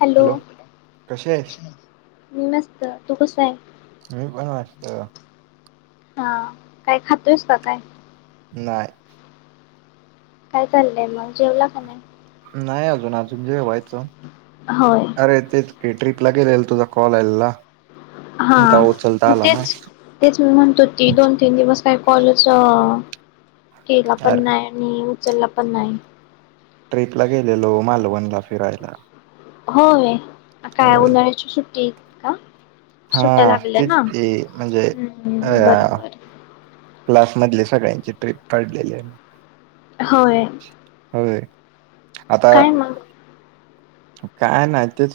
Hello कशी आहेस? मी मस्त. तू कसा आय? त हां, काय खातोयस का काय? नाय काय चाललंय मग? जेवला का नाय? नाही अजून, अजून जेवायचं. होय अरे तेच केटरीक लागे रहेल तुझा कॉल एल्ला. हां मग तेच, तेच मी म्हणतुती दोन तीन दिवस तायपाॅलोसा केला पण अरे नाय आणि चल्ला पण नाही. ट्रिपला गेलेलो मालवणला फिरायला. होय. काय होय. उन्हाळ्याची सुट केक का? हा सुट्ट्या लागल्या तेच ना की म्हणजे हम्म अया बरोबर क्लास मधले सगळ्यांची ट्रिप काढलेली आम्ही होय. आता काय मग काय नाय तेच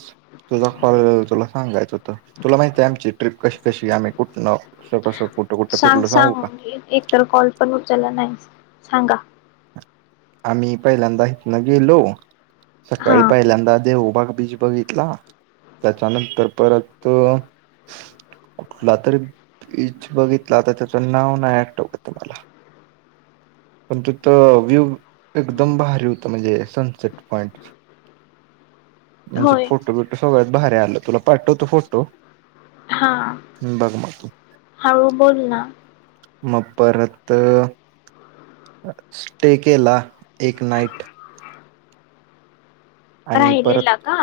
तुझा कॉल तुला सांगायचं होत तुला माहितीय आमची ट्रीप कशी तशी आम्ही कुठण [unintelligible] सांग सांग एक तर कॉल पण उचलला नाहीस सांगा आम्ही पहिल्यांदा हितनं गेलो हा सकाळी पाहिल्यांद्दा देव बाग बीच बघितला त्याच्यानंतर परत कुठला तरी बीच बघितला आता त्याच नाव नाही आठवत मला पण तिथ व्ह्यूव एकदम भारी होत म्हणजे सनसेट पॉइंट म्हणजे होय फोटो बिटो सगळ भारी आल तुला पाठवतो फोटो हा बघ मग तू हाळू बोल ना मग परत अ स्टे केला. एक नाईट राहिलेला का?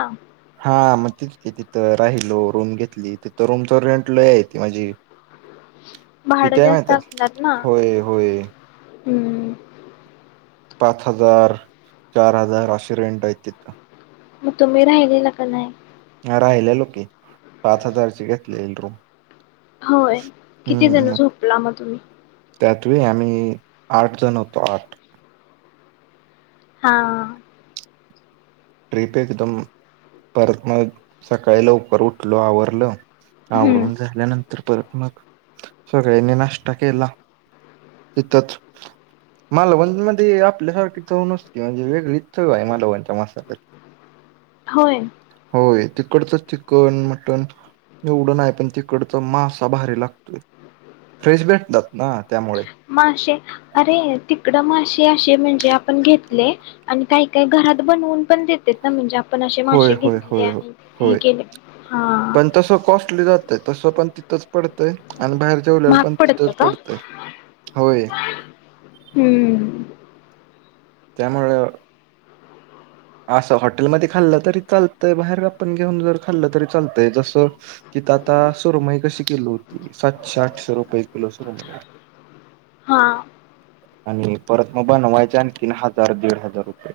तेच की तिथं राहिलो रूम घेतली तिथ रूमचा रेंट लय आहेत म्हणजे भाडं किती हाय जास्त माहितीया होय होय हूं पाच हजार चार हजार असे रेंट आहेत तिथं मग तुम्ही राहिलेला का नाय राहिल्यालो की पाच हजारची घेतलेली रूम होय किती जण झोपला मग तुम्ही त्यात व्हय आम्ही आठ जण होतो आठ हा ट्रिप एकदम परत ना सकाळी लवकर उठलो आवरलं हम्म. आवरून झाल्यानंत तर परत मग सगळ्यांनी नाश्ता केला तिथंच मालवणमध्ये आपल्यासारखी चव नसती म्हणजे वेगळीच चव आहे मालवणच्या मसाल्यात होय. होय तीत तिकडचं चिकन मटण एवढं नाही पण तिकडचा मासा भारी लागतोय फ्रेश भेटतात ना त्यामुळे मासे अरे तिकडं मासे असे म्हणजे आपण घेतले आणि काही काही घरात बनवून पण देतेत ना म्हणजे आप पण असे होय मासेे होय घेतले होय आणि होय हे केले हा ते तसं पण तिथंच पडतंय आणि बाहेर जेवल्यावर महाग पण पडतं तिथंच का? पडतंय होय हम्म. त्यामुळं असं हॉटेलमध्ये खाल्ल तरी चालतंय बाहेर आपण घेऊन जर खाल्ल तरी चालतंय जस तिथं आता सुरमई कशी किलो होती सातशे आठशे रुपये किलो सुरमई हा आणि परत म बनवायचे आणखीन हजार दीड हजार रुपये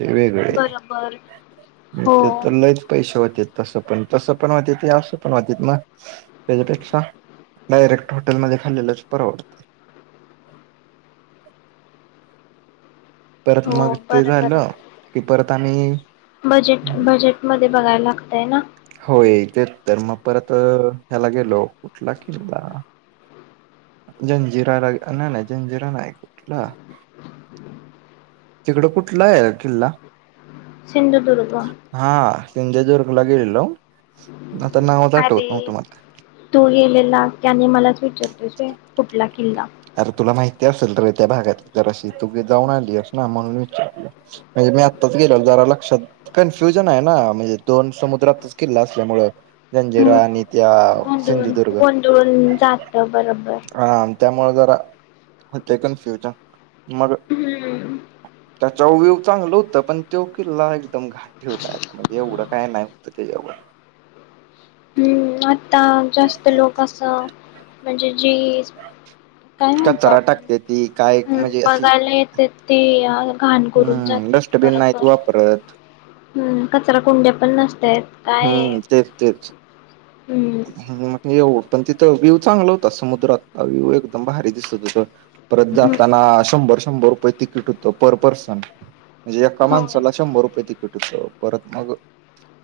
ते वेगळे बरोबर हो. ते तर लयच पैसे होत्यात तसं पण तसं पण होत्यात असं पण होत्यात ना त्याच्यापेक्षा डायरेक्ट हॉटेलमध्ये खाल्लेलंच परवडतय परत हो. मग ते बरोबर झालं आहे. की परत आम्ही बजेट बजेटम ते बघायला लागतय ना होय तेत तर मग परत ह्याला गेलो कुठला किल्ला जंजिराला नाही नाही जंजिरा नाही कुठला तिकडं कुठला आहे किल्ला सिंधुदुर्ग हा [unintelligible] दुर्ग ला गेलेलो. आता नावच आठवत अरे नव्हतं मला तू गेलेला त्याने मला विचारतोस होय कुठला किल्ला अरे तुला माहिती असेल रे त्या भागात जराशी तु जाऊन आलीयस ना म्हणून विचारलं म्हणजे मी आत्ताच गेल जरा लक्षात कन्फ्युजन आहे ना म्हणजे दोन समुद्रातच किल्ला असल्यामुळं हम्म जंजिरा आणि त्या गोंधळून सिंधुदुर्ग गोंधळून जात बरोबर म जरा होते कनफ्युजन मग हम्म त्याच्या व्यू चांगलं होतं पण तो किल्ला एकदम घाण ठेवला आता म्हणजे एवढं काय नाय होत त्याच्याव [inaudible] ता जास्त लोक असं म्हणजे जी काय म्हणतो कचरा आपण टाकते ती काय हूं म्हणजे अशी बघायला येत्यात ते या घाण करून हम्म जात्यात डस्टबिन नाहीत बरोबर वापरत हूं कचरा कुंड्या पण नस त्यात कायये हम्म म येव पण तिथं व्ह्यू चांगला होता समुद्रात व्ह्यू एकदम भारी दिसत होत. परत जाताना शंभर शंभर रुपये तिकीट होत पर पर्सन म्हणजे एका होय माणसाला शंभर रुपये तिकीट होत परत मग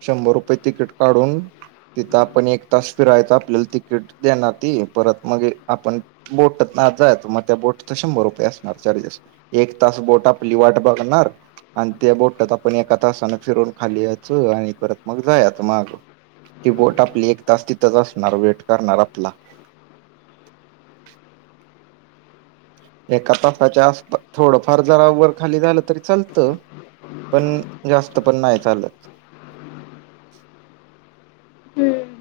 शंभर रुपये तिकीट काढून तिथं आपण एक तास फिरायचं आपल्याला तिकीट देणार ती परत मग आपण बोटतना आत जायच मग त्या बोटच शंभर रुपये असणार चार्जेस एक तास बोट आपली वाट बघणार आणि त्या बोटात आपण एका तासाने फिरून खाली याचं आणि परत मग जायाच माग ती बोट आपली एक तास तिथच असणार वेट करणार आपला एका तासाच्या आसप थोडंफार जरा वर खाली झालं तरी चालतं पण जास्त पण नाय चालत. हम्म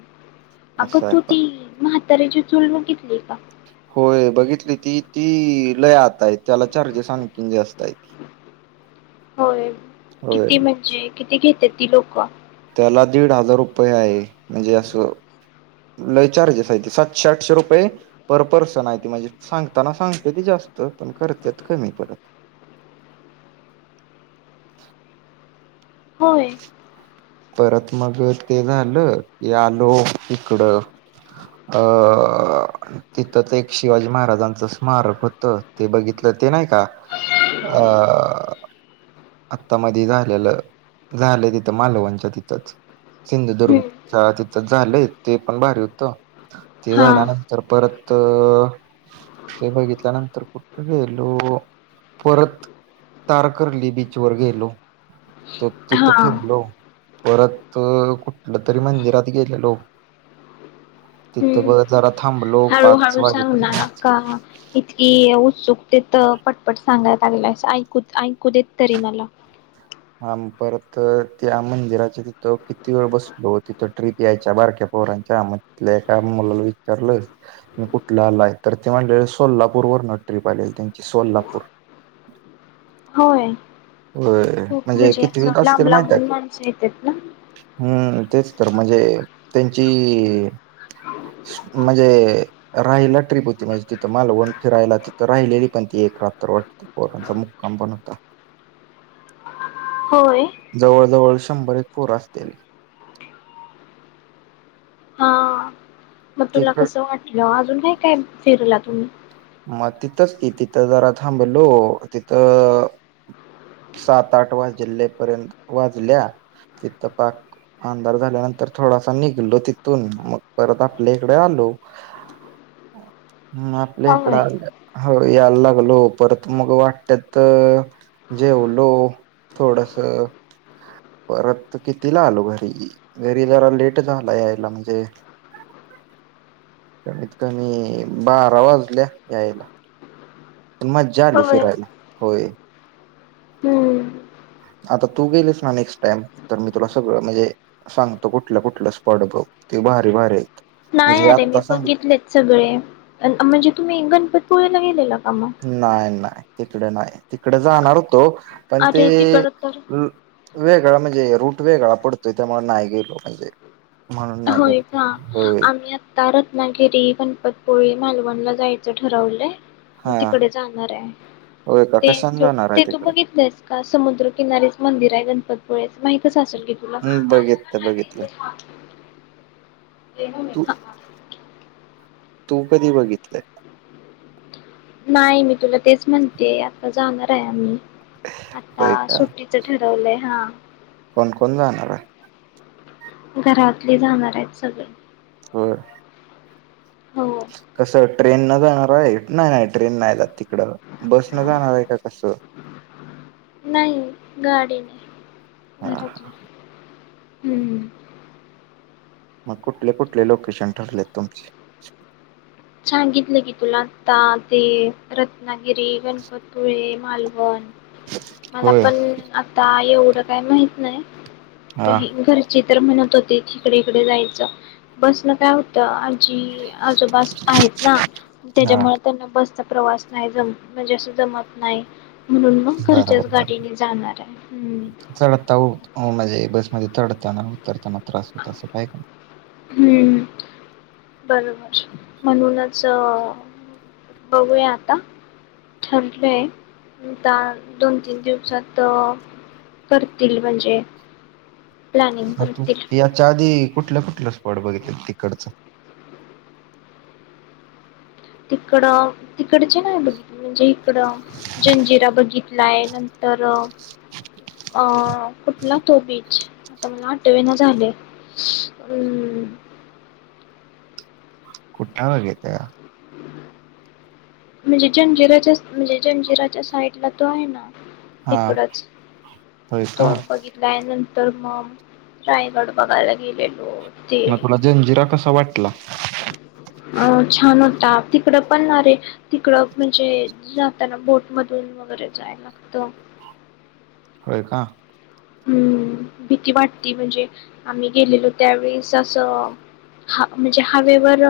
अगं असं आहे तू पण ती म्हातऱ्याची चूल बघितलीय का? होय बघितली ती ती लय आत हाय त्याला चार्जेस आणखीन जास्त हायती होय किती म्हणजे किती घेत्यात ती लोक त्याला दीड हजार रुपये आहे म्हणजे अस लई चार्जेस आहेती सातशे आठशे रुपये पर पर्सन आहे ते म्हणजे सांगताना सांगतेत जास्त पण करत्यात कमी परत होय. परत मग ते झालं की आलो इकडं अअअ तिथंच एक शिवाजी महाराजांच स्मारक होत. ते बघितलं ते नाही का अअ आत्ता मधी झालेलं झालंय तिथं मालवणच्या तिथंच हम्म सिंधुदुर्ग चा तिथ झालंय ते पण भारी होतं. ते हा झाला नंतर परत त हे बघितल्यानंतर कुठ गेलो. परत तारकर्ली बीचवर गेलो तो तित हा तर फिरलो. परत कुठल तरी मंदिरात गेलेलो तिथं ब जरा थांबलो हळू पाच हळू सांग वाजेपर्यंत ना का इतकी उत्सुक ते तर पटपट सांगाया लागलास ऐकू ऐकू देत तरी मला हा म परत त्या मंदिराच्या तिथं किती वेळ बसलो तिथं ट्रीप यायच्या बारक्या पोरांच्या म तिथल्या एका मुलाला विचारलं मी कुठला आलाय तर ते म्हटले सोलापूर वरन ट्रीप आलेली त्यांची सोलापूर होय. होय. खूप म्हणजे असं कितवीला लांब असतील माहित आहे लांबून माणसं येतात ना हम्म तेच तर म्हणजे त्यांची म्हणजे राहिला ट्रीप होती म्हणजे तिथं मालवण फिरायला तिथं राहिलेली पण ती एक रात्र वाटत पोरांचा मुक्काम पण होता. होय. जवळ जवळ शंभर एक पोर असतील. हा मग तुला तिकड कसं वाटलं अजून नाही काय फिरलात [inaudible] म तिथच कि तिथ जरा थांबलो तिथ सात आठ वाजले पर्यंत वाजल्या तिथ पाक अंधार झाल्यानंतर थोडासा निघलो तिथून मग परत आपल्या इकडे आलो. म आपल्याइकडं होय आल्या हो यायला लागलो परत मग वाटेत जेवलो थोडस परत कितीला आलो घरी घरी जरा लेट झाला यायला म्हणजे कमीत कमी बारा वाज ल्या यायला पण मजा आली होय फिरायला होय. हम्म आता तू गेलीस ना नेक्स्ट टाइम तर मी तुला सगळं म्हणजे सांगतो कुठल्या कुठलं स्पॉट बघ ते भारी भारी हाईत. नाही अरे मी बघितलेत सगळे अ म्हणजे तुम्ही गणपती पुळे ला गेलेला का मग नाय नाय तिकड नाय तिकडे जाणार होतो पण ते अरे तिकडं तर वे वेगळं म्हणजे अ रूट वेगळा पडतोय त्यामुळे नाही गेलो म्हणजे म्हणून नाही होय गेलो का होय आम्ही आता रत्नागिरी, गणपतपुळे, मालवणला जायचं ठरवलंय हा तिकडे जाणार आहे होय का ते कशाने तू जाणार आहे ते तू तिकड बघितलंयस का समुद्रकिनारीच मंदिर आहे गणपती पुळे माहीतच असल ते तुला हम् बघितलं बघितलं [inaudible] तू [inaudible] तू कधी बघितलंय? नाही मी तुला तेच म्हणते आता जाणार आहे आम्ही होय आता का सुट्टीच ठर ठेवलय हा कोण कोण जाणाराय घरातले जाणार आहेत सगळे होय हो कसं ट्रेन न जाणार आहे नाही नाही ट्रेन नाही जात तिकड बस न जाणार आहे का? कसं नाही गाडीने हा हा. घरातले [inaudible] हम्म मग कुठले कुठले लोकेशन ठरलेत तुमचे [inaudible] सांगितलं की तुला आता ते रत्ना गि्री गणपतळे मालवण मला होय पण आता आहे. काय माहित नाही हा ही घरची तर म्हणत होते इकड इकड जायचं बसण काय होतं जी आजूबाजू आहेत ना हा त्याच्यामुळे त्यांना बस चा प्रवास नाही जम म्हणजे असं जमत नाही म्हणून मग घरच्याच बरोबर गाडीन जाणार हाय. [unintelligible] म्हणजे चढताना, उतरताना. त्रास होत असेल आहे का नाही? हूं बरोबर. म्हणूनच अ बघूया आता ठरलय, आता दोन तीन दिवसात करतील म्हणजे. प्लॅनिंग मग तू करतील. याच्या आधी कुठल्या, कुठल्या स्पॉट बघितलं तिकडचं. तिकडं तिकडचे नाय बघितलं म्हणजे इकडं जंजिरा बघितलाय नंतर अ अ कुठला तो बीच, आता मला आठवेना झालं अम कुठ बगत्या? म्हणजे जंजिराच्या, म्हणजे जंजिराच्या साइड ला तो आहे ना. हा तिकडच होय तो का बघितला आहे न तर मग रायगड बघायला गेलेलो. म ते तुला जंजिरा कसा वाटला? अ छान होता तिकडं, पण आरे तिकडं, म्हणजे जाताना बोट मधून वगैरे जाय लागत. होय का! हम भीती वाटती म्हणजे आम्ही गेलेलो त्यावेेळेस असं हा म्हणजे हवेवर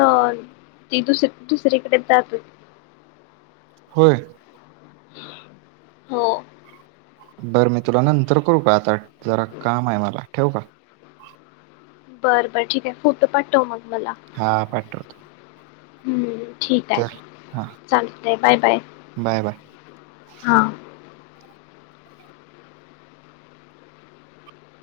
ती दुस दुसरीकडे जात. होय! हो! बरं मी तुला नंतर करू का आता. जरा काम आहे मला ठेवू का. बर बर ठीके आहे, फोटो पाठव मग. हा पाठवतो. हूं! ठीक आहे तर हा चालतय बाय, बाय बाय बाय हा.